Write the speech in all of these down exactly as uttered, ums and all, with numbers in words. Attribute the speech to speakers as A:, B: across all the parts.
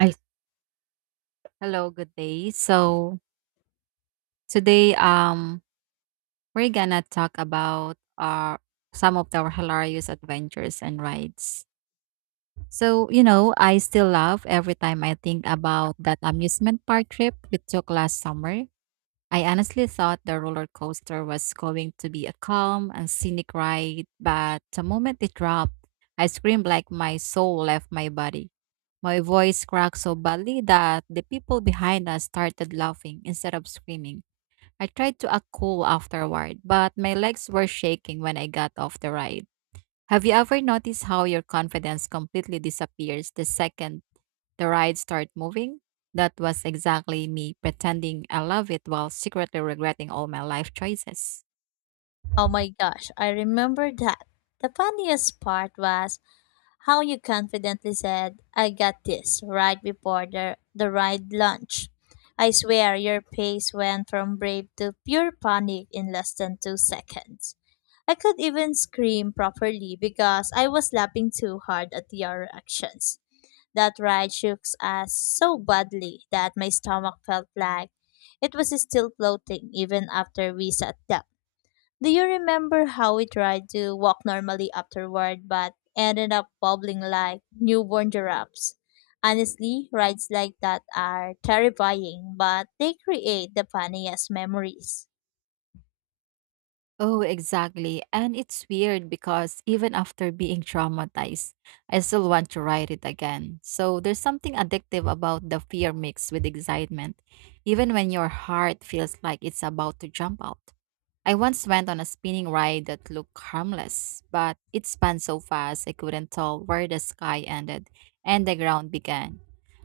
A: I Hello, good day. So today, um, we're gonna talk about our some of our hilarious adventures and rides. So you know, I still laugh every time I think about that amusement park trip we took last summer. I honestly thought the roller coaster was going to be a calm and scenic ride, but the moment it dropped, I screamed like my soul left my body. My voice cracked so badly that the people behind us started laughing instead of screaming. I tried to act cool afterward, but my legs were shaking when I got off the ride. Have you ever noticed how your confidence completely disappears the second the ride started moving? That was exactly me pretending I love it while secretly regretting all my life choices.
B: Oh my gosh, I remember that. The funniest part was how you confidently said, I got this, right before the, the ride lunch. I swear your face went from brave to pure panic in less than two seconds. I could even scream properly because I was laughing too hard at your reactions. That ride shook us so badly that my stomach felt like it was still floating even after we sat down. Do you remember how we tried to walk normally afterward but ended up wobbling like newborn giraffes? Honestly, rides like that are terrifying, but they create the funniest memories.
A: Oh, exactly. And it's weird because even after being traumatized, I still want to ride it again. So there's something addictive about the fear mixed with excitement, even when your heart feels like it's about to jump out. I once went on a spinning ride that looked harmless, but it spun so fast I couldn't tell where the sky ended and the ground began.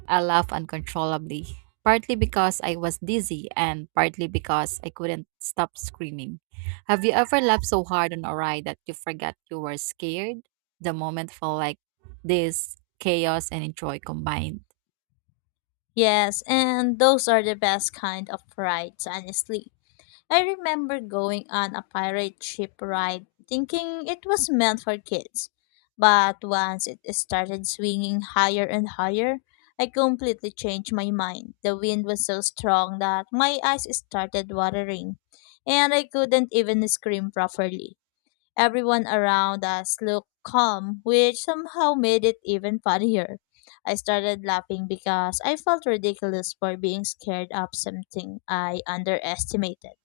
A: I laughed uncontrollably, partly because I was dizzy and partly because I couldn't stop screaming. Have you ever laughed so hard on a ride that you forgot you were scared? The moment felt like this chaos and joy combined.
B: Yes, and those are the best kind of rides, honestly. I remember going on a pirate ship ride thinking it was meant for kids. But once it started swinging higher and higher, I completely changed my mind. The wind was so strong that my eyes started watering, and I couldn't even scream properly. Everyone around us looked calm, which somehow made it even funnier. I started laughing because I felt ridiculous for being scared of something I underestimated.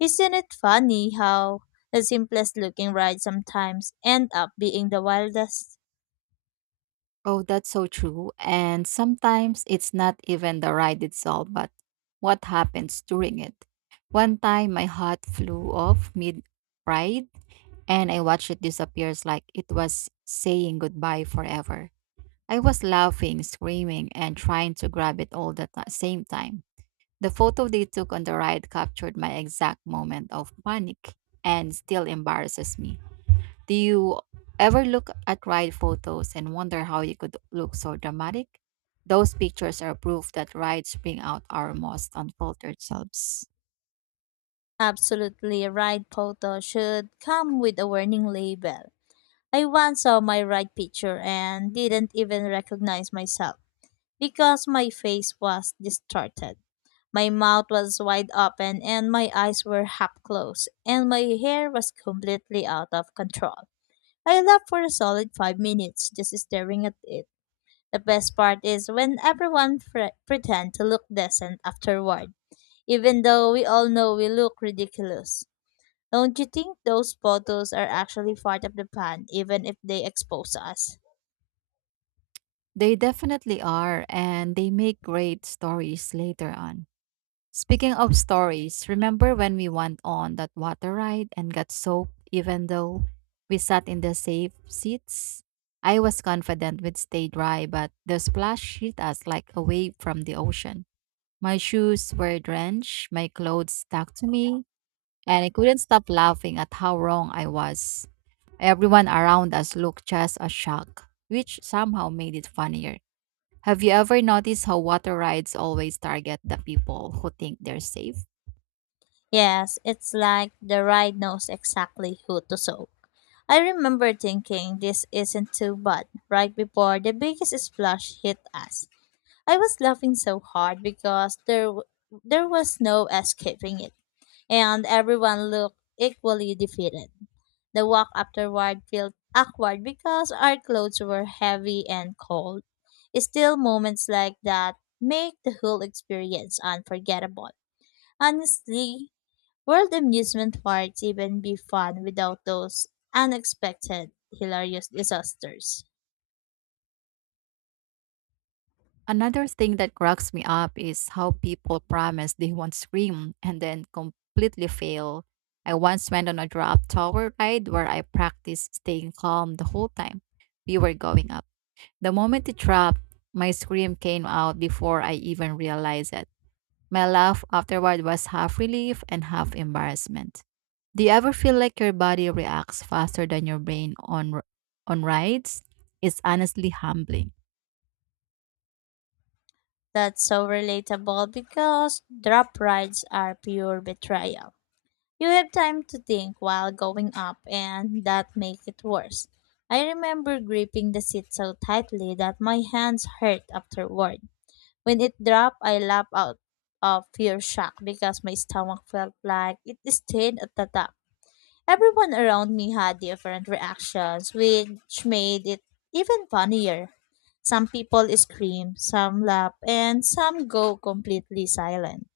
B: Isn't it funny how the simplest looking ride sometimes end up being the wildest?
A: Oh, that's so true. And sometimes it's not even the ride itself, but what happens during it. One time my hat flew off mid ride and I watched it disappears like it was saying goodbye forever. I was laughing, screaming, and trying to grab it all the ti- same time. The photo they took on the ride captured my exact moment of panic and still embarrasses me. Do you ever look at ride photos and wonder how you could look so dramatic? Those pictures are proof that rides bring out our most unfiltered selves.
B: Absolutely ride photo should come with a warning label. I once saw my ride picture and didn't even recognize myself because my face was distorted. My mouth was wide open and my eyes were half closed and my hair was completely out of control. I laughed for a solid five minutes just staring at it. The best part is when everyone pre- pretend to look decent afterward, even though we all know we look ridiculous. Don't you think those photos are actually part of the plan, even if they expose us?
A: They definitely are, and they make great stories later on. Speaking of stories, remember when we went on that water ride and got soaked even though we sat in the safe seats? I was confident we'd stay dry, but the splash hit us like a wave from the ocean. My shoes were drenched, my clothes stuck to me, and I couldn't stop laughing at how wrong I was. Everyone around us looked just as shocked, which somehow made it funnier. Have you ever noticed how water rides always target the people who think they're safe?
B: Yes, it's like the ride knows exactly who to soak. I remember thinking this isn't too bad right before the biggest splash hit us. I was laughing so hard because there w- there was no escaping it, and everyone looked equally defeated. The walk afterward felt awkward because our clothes were heavy and cold. Still, moments like that make the whole experience unforgettable. Honestly, World amusement parks even be fun without those unexpected, hilarious disasters.
A: Another thing that cracks me up is how people promise they won't scream and then completely fail. I once went on a drop tower ride where I practiced staying calm the whole time we were going up. The moment it dropped, my scream came out before I even realized it. My laugh afterward was half relief and half embarrassment. Do you ever feel like your body reacts faster than your brain on r- on rides? It's honestly humbling.
B: That's so relatable because drop rides are pure betrayal. You have time to think while going up, and that makes it worse. I remember gripping the seat so tightly that my hands hurt afterward. When it dropped, I laughed out of pure shock because my stomach felt like it stayed at the top. Everyone around me had different reactions, which made it even funnier. Some people scream, some laugh, and some go completely silent.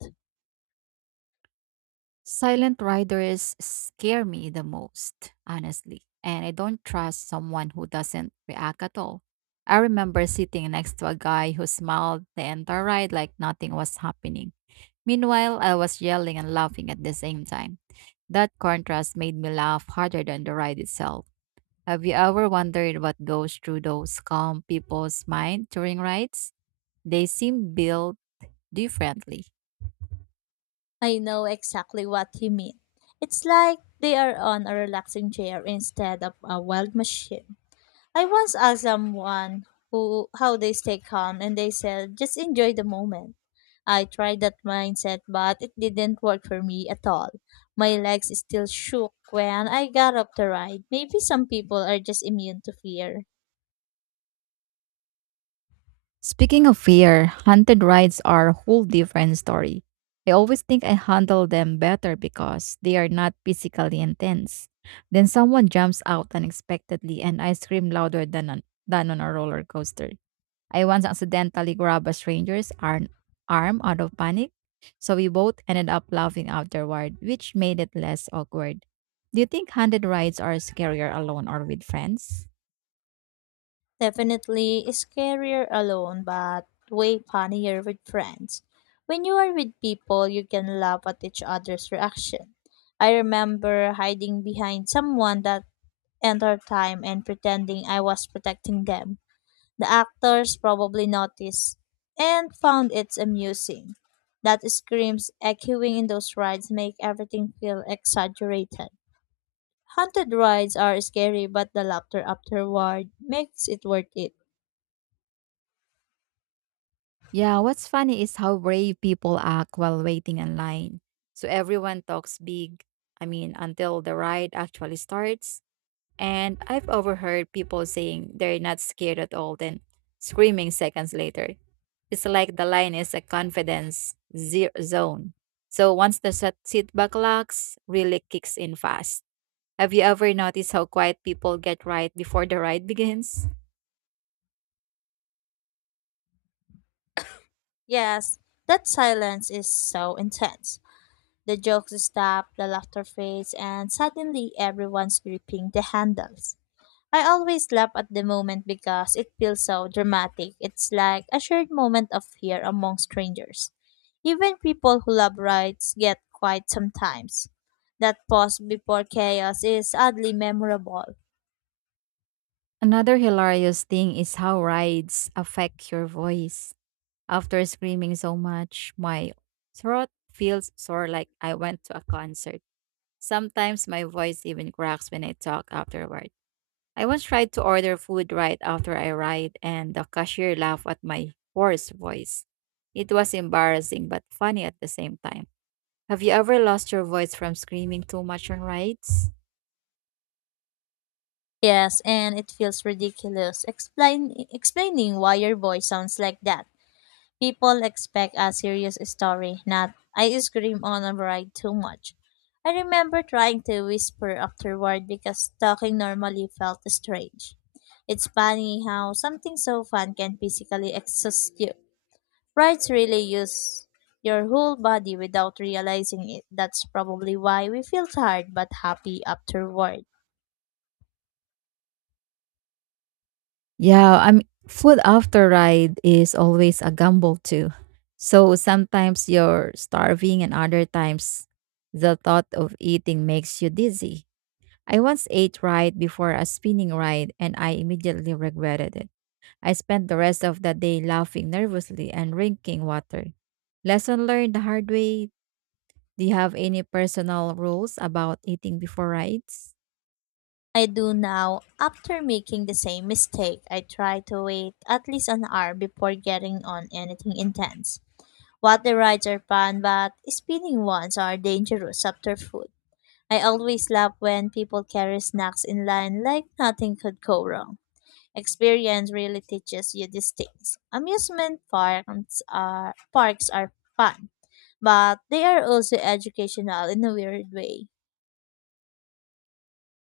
A: Silent riders scare me the most, honestly, and I don't trust someone who doesn't react at all. I remember sitting next to a guy who smiled the entire ride like nothing was happening. Meanwhile, I was yelling and laughing at the same time. That contrast made me laugh harder than the ride itself. Have you ever wondered what goes through those calm people's mind during rides? They seem built differently.
B: I know exactly what you mean. It's like they are on a relaxing chair instead of a wild machine. I once asked someone who how they stay calm and they said just enjoy the moment. I tried that mindset but it didn't work for me at all. My legs still shook when I got up the ride. Maybe some people are just immune to fear.
A: Speaking of fear, haunted rides are a whole different story. I always think I handle them better because they are not physically intense. Then someone jumps out unexpectedly and I scream louder than on, than on a roller coaster. I once accidentally grabbed a stranger's arm, arm out of panic, so we both ended up laughing afterward, which made it less awkward. Do you think handed rides are scarier alone or with friends?
B: Definitely scarier alone but way funnier with friends. When you are with people you can laugh at each other's reaction. I remember hiding behind someone that entire time and pretending I was protecting them. The actors probably noticed and found it amusing. That screams echoing in those rides make everything feel exaggerated. Haunted rides are scary, but the laughter afterward makes it worth it.
A: Yeah, what's funny is how brave people act while waiting in line. So everyone talks big, I mean, until the ride actually starts. And I've overheard people saying they're not scared at all, then screaming seconds later. It's like the line is a confidence zero zone. So once the set- setback locks really kicks in fast. Have you ever noticed how quiet people get right before the ride begins?
B: Yes, that silence is so intense. The jokes stop, the laughter fades, and suddenly everyone's gripping the handles. I always laugh at the moment because it feels so dramatic. It's like a shared moment of fear among strangers. Even people who love rides get quiet sometimes. That pause before chaos is oddly memorable.
A: Another hilarious thing is how rides affect your voice. After screaming so much, my throat feels sore like I went to a concert. Sometimes my voice even cracks when I talk afterward. I once tried to order food right after I arrived, and the cashier laughed at my hoarse voice. It was embarrassing but funny at the same time. Have you ever lost your voice from screaming too much on rides?
B: Yes, and it feels ridiculous explain, explaining why your voice sounds like that. People expect a serious story, not I scream on a ride too much. I remember trying to whisper afterward because talking normally felt strange. It's funny how something so fun can physically exhaust you. Rides really use your whole body without realizing it. That's probably why we feel tired but happy afterward.
A: Yeah, I mean, food after ride is always a gamble too. So sometimes you're starving, and other times the thought of eating makes you dizzy. I once ate right before a spinning ride and I immediately regretted it. I spent the rest of that day laughing nervously and drinking water. Lesson learned the hard way. Do you have any personal rules about eating before rides?
B: I do now after making the same mistake. I try to wait at least an hour before getting on anything intense. Water rides are fun, but spinning ones are dangerous after food. I always laugh when people carry snacks in line like nothing could go wrong. Experience really teaches you these things. Amusement parks are parks are fun, but they are also educational in a weird way.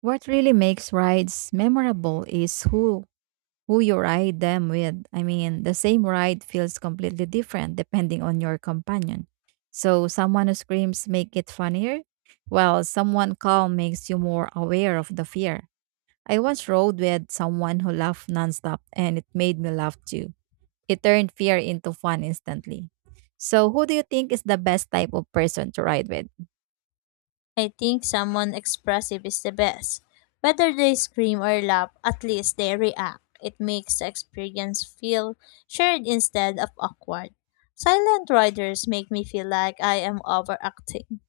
A: What really makes rides memorable is who who you ride them with. I mean, the same ride feels completely different depending on your companion. So, someone who screams make it funnier, while someone calm makes you more aware of the fear. I once rode with someone who laughed nonstop and it made me laugh too. It turned fear into fun instantly. So, who do you think is the best type of person to ride with?
B: I think someone expressive is the best. Whether they scream or laugh, at least they react. It makes the experience feel shared instead of awkward. Silent riders make me feel like I am overacting.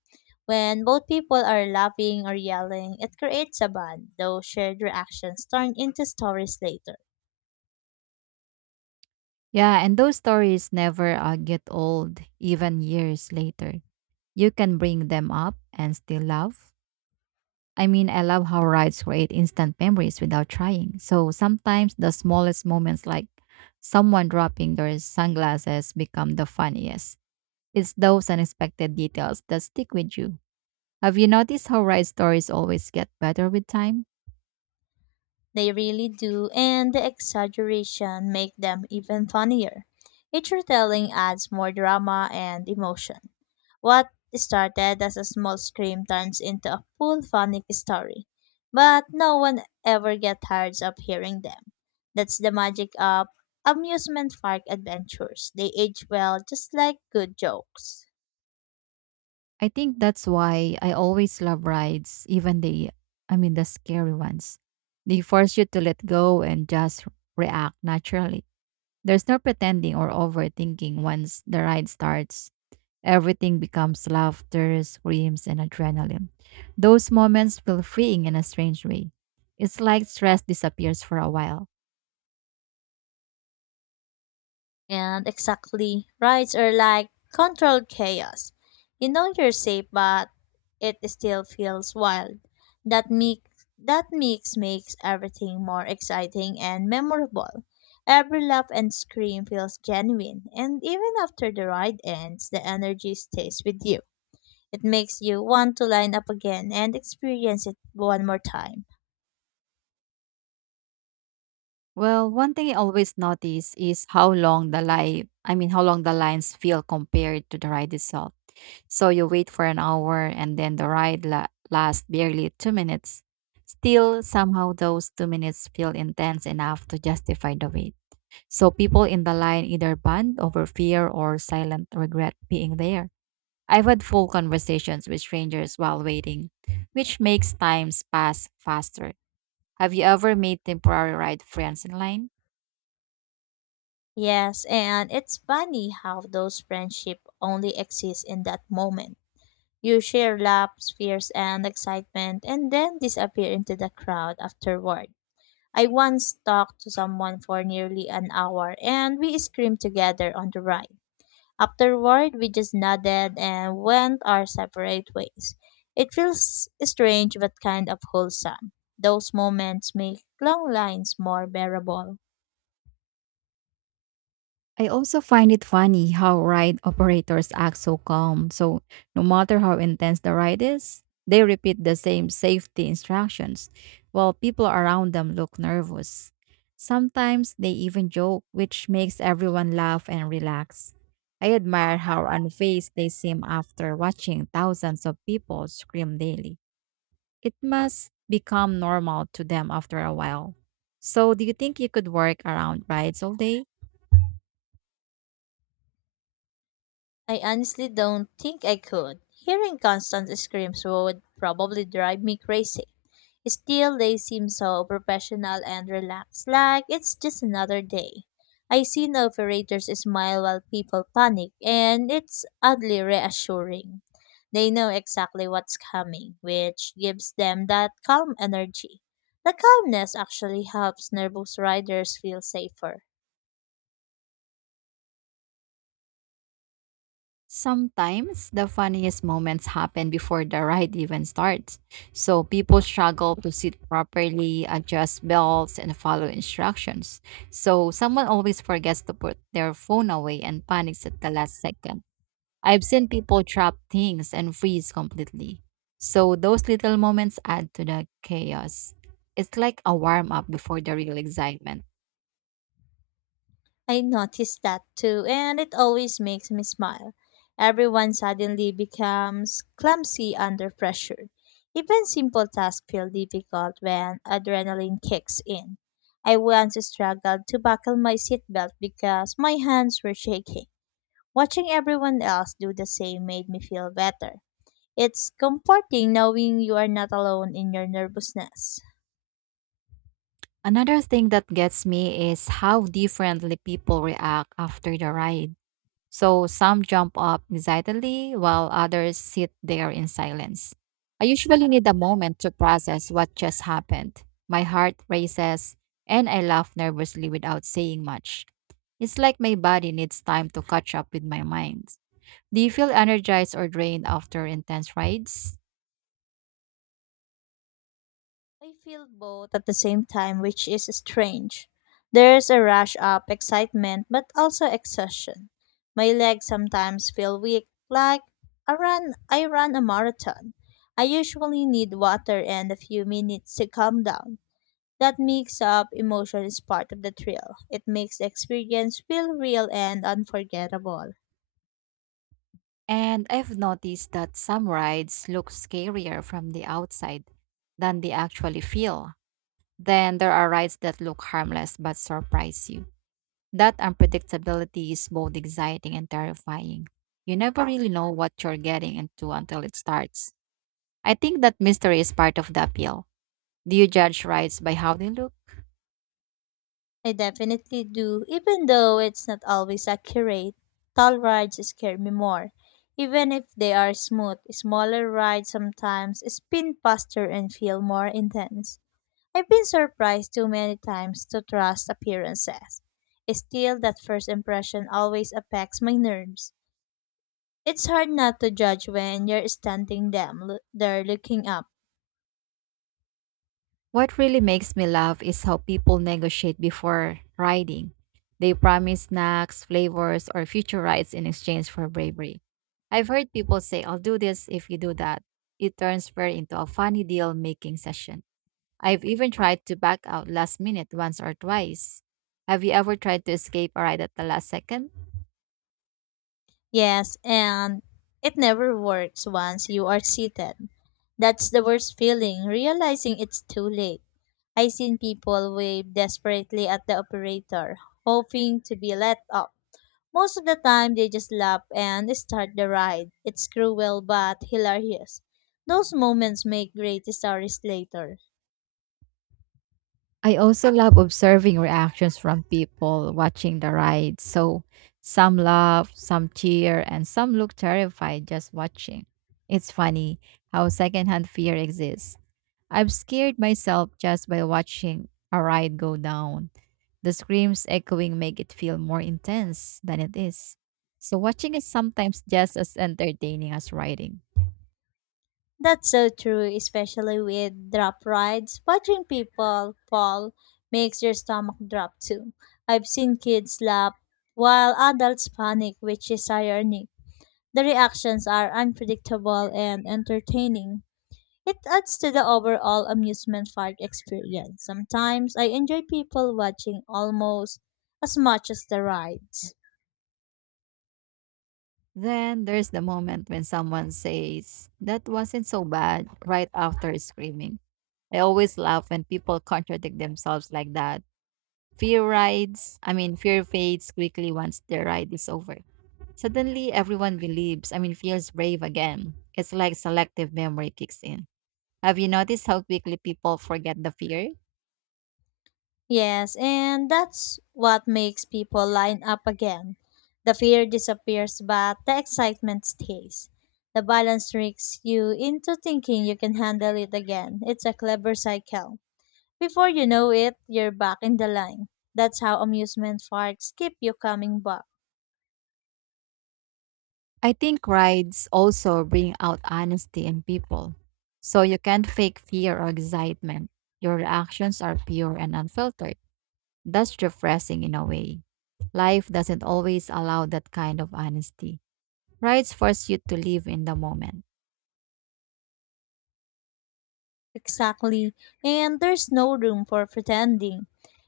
B: When both people are laughing or yelling, it creates a bond, though shared reactions turn into stories later.
A: Yeah, and those stories never uh, get old, even years later. You can bring them up and still laugh. I mean, I love how rides create instant memories without trying. So sometimes the smallest moments, like someone dropping their sunglasses, become the funniest. It's those unexpected details that stick with you. Have you noticed how ride stories always get better with time?
B: They really do, and the exaggeration make them even funnier. Each retelling adds more drama and emotion. What started as a small scream turns into a full funny story, but no one ever gets tired of hearing them. That's the magic of amusement park adventures. They age well, just like good jokes.
A: I think that's why I always love rides, even the, I mean, the scary ones. They force you to let go and just react naturally. There's no pretending or overthinking once the ride starts. Everything becomes laughter, screams, and adrenaline. Those moments feel freeing in a strange way. It's like stress disappears for a while.
B: And exactly, rides are like controlled chaos. You know you're safe, but it still feels wild. That mix that mix makes everything more exciting and memorable. Every laugh and scream feels genuine, and even after the ride ends, the energy stays with you. It makes you want to line up again and experience it one more time.
A: Well, one thing I always notice is how long the line, I mean, how long the lines feel compared to the ride itself. So you wait for an hour and then the ride la- lasts barely two minutes. Still, somehow those two minutes feel intense enough to justify the wait. So people in the line either bond over fear or silent regret being there. I've had full conversations with strangers while waiting, which makes times pass faster. Have you ever made temporary ride friends in line?
B: Yes, and it's funny how those friendships only exist in that moment. You share laughs, fears, and excitement, and then disappear into the crowd afterward. I once talked to someone for nearly an hour, and we screamed together on the ride. Afterward, we just nodded and went our separate ways. It feels strange but kind of wholesome. Those moments make long lines more bearable.
A: I also find it funny how ride operators act so calm. So, no matter how intense the ride is, they repeat the same safety instructions while people around them look nervous. Sometimes they even joke, which makes everyone laugh and relax. I admire how unfazed they seem after watching thousands of people scream daily. It must become normal to them after a while. So, do you think you could work around rides all day?
B: I honestly don't think I could. Hearing constant screams would probably drive me crazy. Still, they seem so professional and relaxed, like it's just another day. I see no operators smile while people panic, and it's oddly reassuring. They know exactly what's coming, which gives them that calm energy. The calmness actually helps nervous riders feel safer.
A: Sometimes the funniest moments happen before the ride even starts. So people struggle to sit properly, adjust belts, and follow instructions. So someone always forgets to put their phone away and panics at the last second. I've seen people drop things and freeze completely. So those little moments add to the chaos. It's like a warm up before the real excitement.
B: I noticed that too, and it always makes me smile. Everyone suddenly becomes clumsy under pressure. Even simple tasks feel difficult when adrenaline kicks in. I once struggled to buckle my seatbelt because my hands were shaking. Watching everyone else do the same made me feel better. It's comforting knowing you are not alone in your nervousness.
A: Another thing that gets me is how differently people react after the ride. So some jump up excitedly while others sit there in silence. I usually need a moment to process what just happened. My heart races and I laugh nervously without saying much. It's like my body needs time to catch up with my mind. Do you feel energized or drained after intense rides?
B: I feel both at the same time, which is strange. There's a rush of excitement, but also exhaustion. My legs sometimes feel weak, like I run, I run a marathon. I usually need water and a few minutes to calm down. That mix of emotion is part of the thrill. It makes the experience feel real and unforgettable.
A: And I've noticed that some rides look scarier from the outside than they actually feel. Then there are rides that look harmless but surprise you. That unpredictability is both exciting and terrifying. You never really know what you're getting into until it starts. I think that mystery is part of the appeal. Do you judge rides by how they look?
B: I definitely do, even though it's not always accurate. Tall rides scare me more. Even if they are smooth, smaller rides sometimes spin faster and feel more intense. I've been surprised too many times to trust appearances. Still, that first impression always affects my nerves. It's hard not to judge when you're standing them, lo- there looking up.
A: What really makes me laugh is how people negotiate before riding. They promise snacks, flavors, or future rides in exchange for bravery. I've heard people say, I'll do this if you do that. It turns fair into a funny deal making session. I've even tried to back out last minute once or twice. Have you ever tried to escape a ride at the last second?
B: Yes, and it never works once you are seated. That's the worst feeling, realizing it's too late. I seen people wave desperately at the operator, hoping to be let up. Most of the time, they just laugh and start the ride. It's cruel but hilarious. Those moments make great stories later.
A: I also love observing reactions from people watching the ride. So some laugh, some cheer, and some look terrified just watching. It's funny how secondhand fear exists. I've scared myself just by watching a ride go down. The screams echoing make it feel more intense than it is. So watching is sometimes just as entertaining as riding.
B: That's so true, especially with drop rides. Watching people fall makes your stomach drop too. I've seen kids laugh while adults panic, which is ironic. The reactions are unpredictable and entertaining. It adds to the overall amusement park experience. Sometimes I enjoy people watching almost as much as the rides.
A: Then there's the moment when someone says, "That wasn't so bad," right after screaming. I always laugh when people contradict themselves like that. Fear rides, I mean, fear fades quickly once the ride is over. Suddenly, everyone believes, I mean, feels brave again. It's like selective memory kicks in. Have you noticed how quickly people forget the fear?
B: Yes, and that's what makes people line up again. The fear disappears, but the excitement stays. The balance tricks you into thinking you can handle it again. It's a clever cycle. Before you know it, you're back in the line. That's how amusement parks keep you coming back.
A: I think rides also bring out honesty in people. So you can't fake fear or excitement. Your reactions are pure and unfiltered. That's refreshing in a way. Life doesn't always allow that kind of honesty. Rides force you to live in the moment.
B: Exactly. And there's no room for pretending.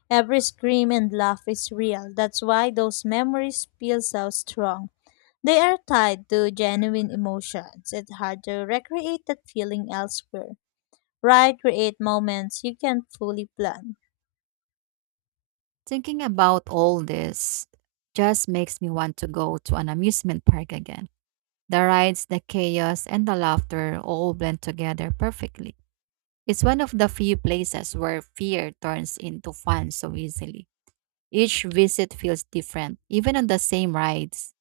B: Every scream and laugh is real. That's why those memories feel so strong. They are tied to genuine emotions. It's hard to recreate that feeling elsewhere. Ride create moments you can't fully plan.
A: Thinking about all this just makes me want to go to an amusement park again. The rides, the chaos, and the laughter all blend together perfectly. It's one of the few places where fear turns into fun so easily. Each visit feels different, even on the same rides.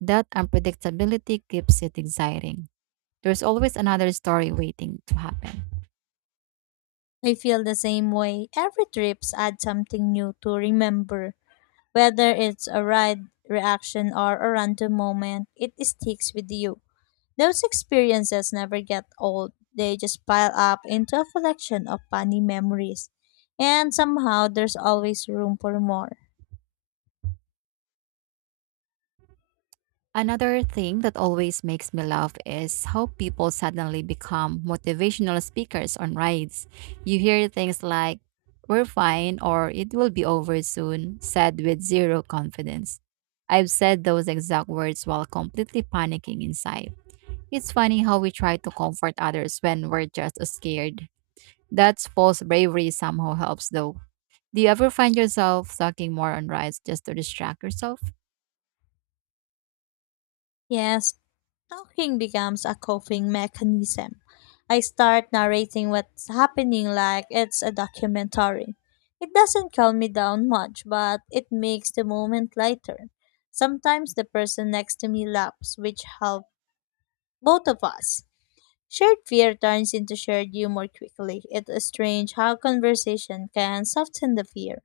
A: That unpredictability keeps it exciting. There's always another story waiting to happen.
B: I feel the same way. Every trips add something new to remember. Whether it's a ride reaction or a random moment, it sticks with you. Those experiences never get old. They just pile up into a collection of funny memories. And somehow there's always room for more.
A: Another thing that always makes me laugh is how people suddenly become motivational speakers on rides. You hear things like, "We're fine," or "It will be over soon," said with zero confidence. I've said those exact words while completely panicking inside. It's funny how we try to comfort others when we're just as scared. That's false bravery somehow helps though. Do you ever find yourself talking more on rides just to distract yourself?
B: Yes, talking becomes a coping mechanism. I start narrating what's happening like it's a documentary. It doesn't calm me down much, but it makes the moment lighter. Sometimes the person next to me laughs, which helps both of us. Shared fear turns into shared humor quickly. It is strange how conversation can soften the fear.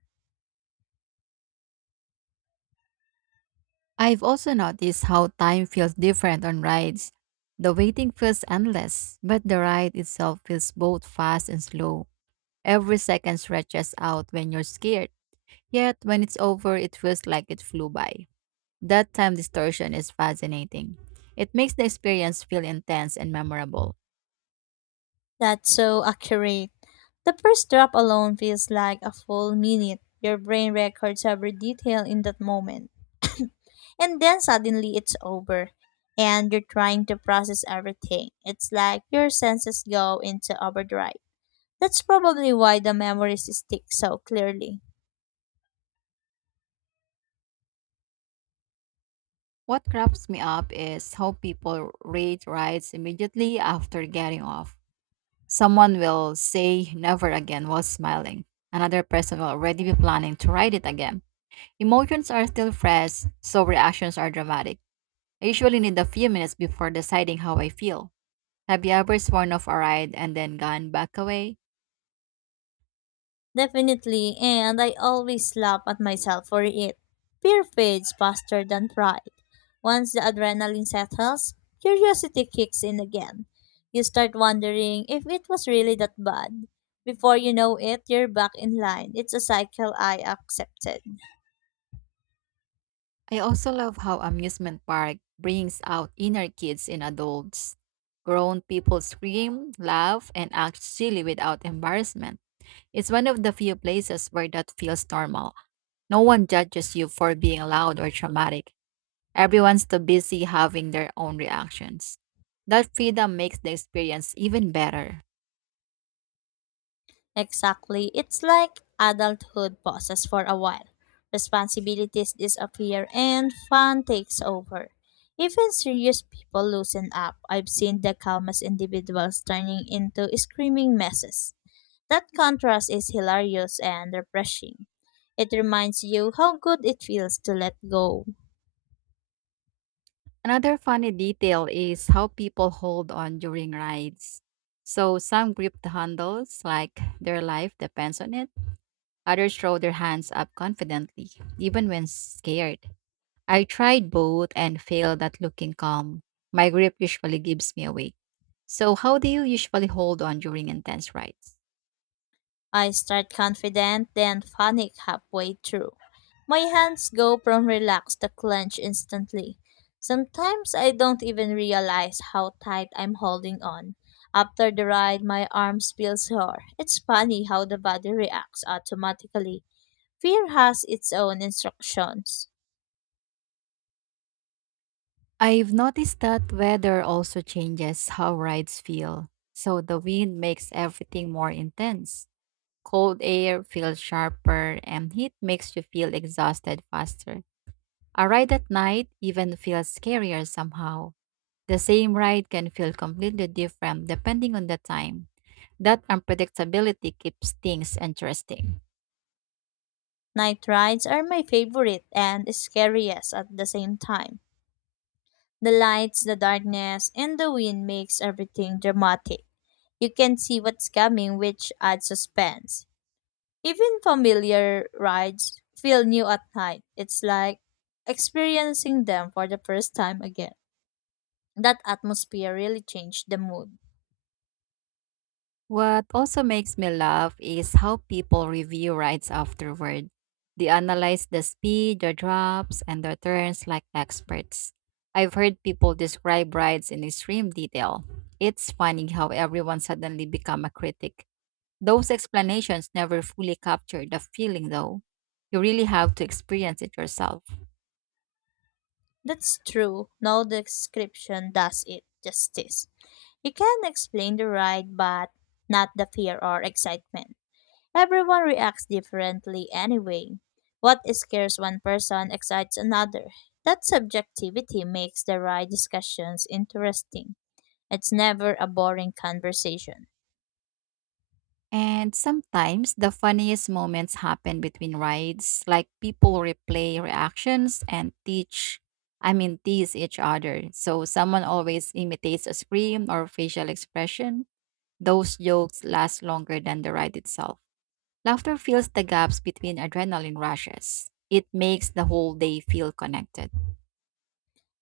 A: I've also noticed how time feels different on rides. The waiting feels endless, but the ride itself feels both fast and slow. Every second stretches out when you're scared, yet when it's over, it feels like it flew by. That time distortion is fascinating. It makes the experience feel intense and memorable.
B: That's so accurate. The first drop alone feels like a full minute. Your brain records every detail in that moment. And then suddenly it's over. And you're trying to process everything. It's like your senses go into overdrive. That's probably why the memories stick so clearly.
A: What cracks me up is how people rate rides immediately after getting off. Someone will say never again while smiling. Another person will already be planning to write it again. Emotions are still fresh, so reactions are dramatic. I usually need a few minutes before deciding how I feel. Have you ever sworn off a ride and then gone back away?
B: Definitely, and I always laugh at myself for it. Fear fades faster than pride. Once the adrenaline settles, curiosity kicks in again. You start wondering if it was really that bad. Before you know it, you're back in line. It's a cycle I accepted.
A: I also love how amusement park brings out inner kids in adults. Grown people scream, laugh, and act silly without embarrassment. It's one of the few places where that feels normal. No one judges you for being loud or traumatic. Everyone's too busy having their own reactions. That freedom makes the experience even better.
B: Exactly. It's like adulthood pauses for a while. Responsibilities disappear and fun takes over. Even serious people loosen up. I've seen the calmest individuals turning into screaming messes. That contrast is hilarious and refreshing. It reminds you how good it feels to let go.
A: Another funny detail is how people hold on during rides. So some grip the handles like their life depends on it. Others throw their hands up confidently, even when scared. I tried both and failed at looking calm. My grip usually gives me away. So how do you usually hold on during intense rides?
B: I start confident, then panic halfway through. My hands go from relaxed to clench instantly. Sometimes I don't even realize how tight I'm holding on. After the ride, my arms feel sore. It's funny how the body reacts automatically. Fear has its own instructions.
A: I've noticed that weather also changes how rides feel. So the wind makes everything more intense. Cold air feels sharper, and heat makes you feel exhausted faster. A ride at night even feels scarier somehow. The same ride can feel completely different depending on the time. That unpredictability keeps things interesting.
B: Night rides are my favorite and scariest at the same time. The lights, the darkness, and the wind makes everything dramatic. You can see what's coming, which adds suspense. Even familiar rides feel new at night. It's like experiencing them for the first time again. That atmosphere really changed the mood.
A: What also makes me laugh is how people review rides afterward. They analyze the speed, the drops, and the turns like experts. I've heard people describe rides in extreme detail. It's funny how everyone suddenly become a critic. Those explanations never fully capture the feeling though. You really have to experience it yourself.
B: That's true. No description does it justice. You can explain the ride, but not the fear or excitement. Everyone reacts differently anyway. What scares one person excites another. That subjectivity makes the ride discussions interesting. It's never a boring conversation.
A: And sometimes the funniest moments happen between rides, like people replay reactions and teach, I mean, tease each other. So someone always imitates a scream or facial expression. Those jokes last longer than the ride itself. Laughter fills the gaps between adrenaline rushes. It makes the whole day feel connected.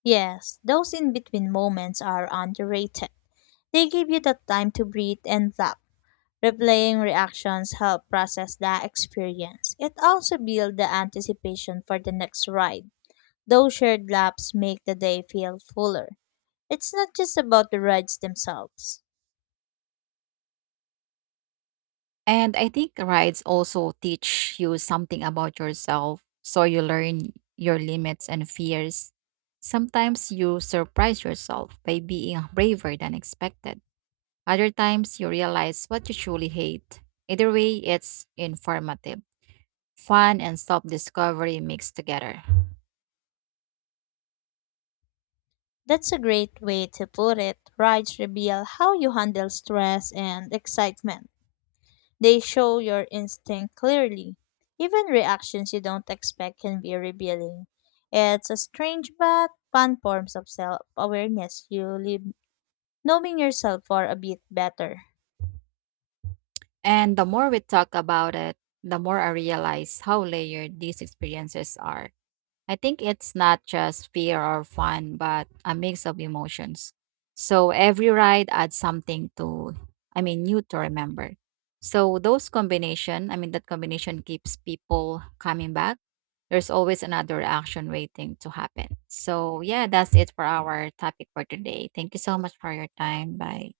B: Yes, those in between moments are underrated. They give you the time to breathe and laugh. Replaying reactions help process the experience. It also builds the anticipation for the next ride. Those shared laps make the day feel fuller. It's not just about the rides themselves.
A: And I think rides also teach you something about yourself. So you learn your limits and fears. Sometimes you surprise yourself by being braver than expected. Other times you realize what you truly hate. Either way, it's informative. Fun and self discovery mixed together.
B: That's a great way to put it. Rides reveal how you handle stress and excitement. They show your instinct clearly. Even reactions you don't expect can be revealing. It's a strange but fun form of self awareness you live, knowing yourself for a bit better.
A: And the more we talk about it, the more I realize how layered these experiences are. I think it's not just fear or fun, but a mix of emotions. So every ride adds something to, I mean, new to remember. So those combination, I mean, that combination keeps people coming back. There's always another action waiting to happen. So yeah, that's it for our topic for today. Thank you so much for your time. Bye.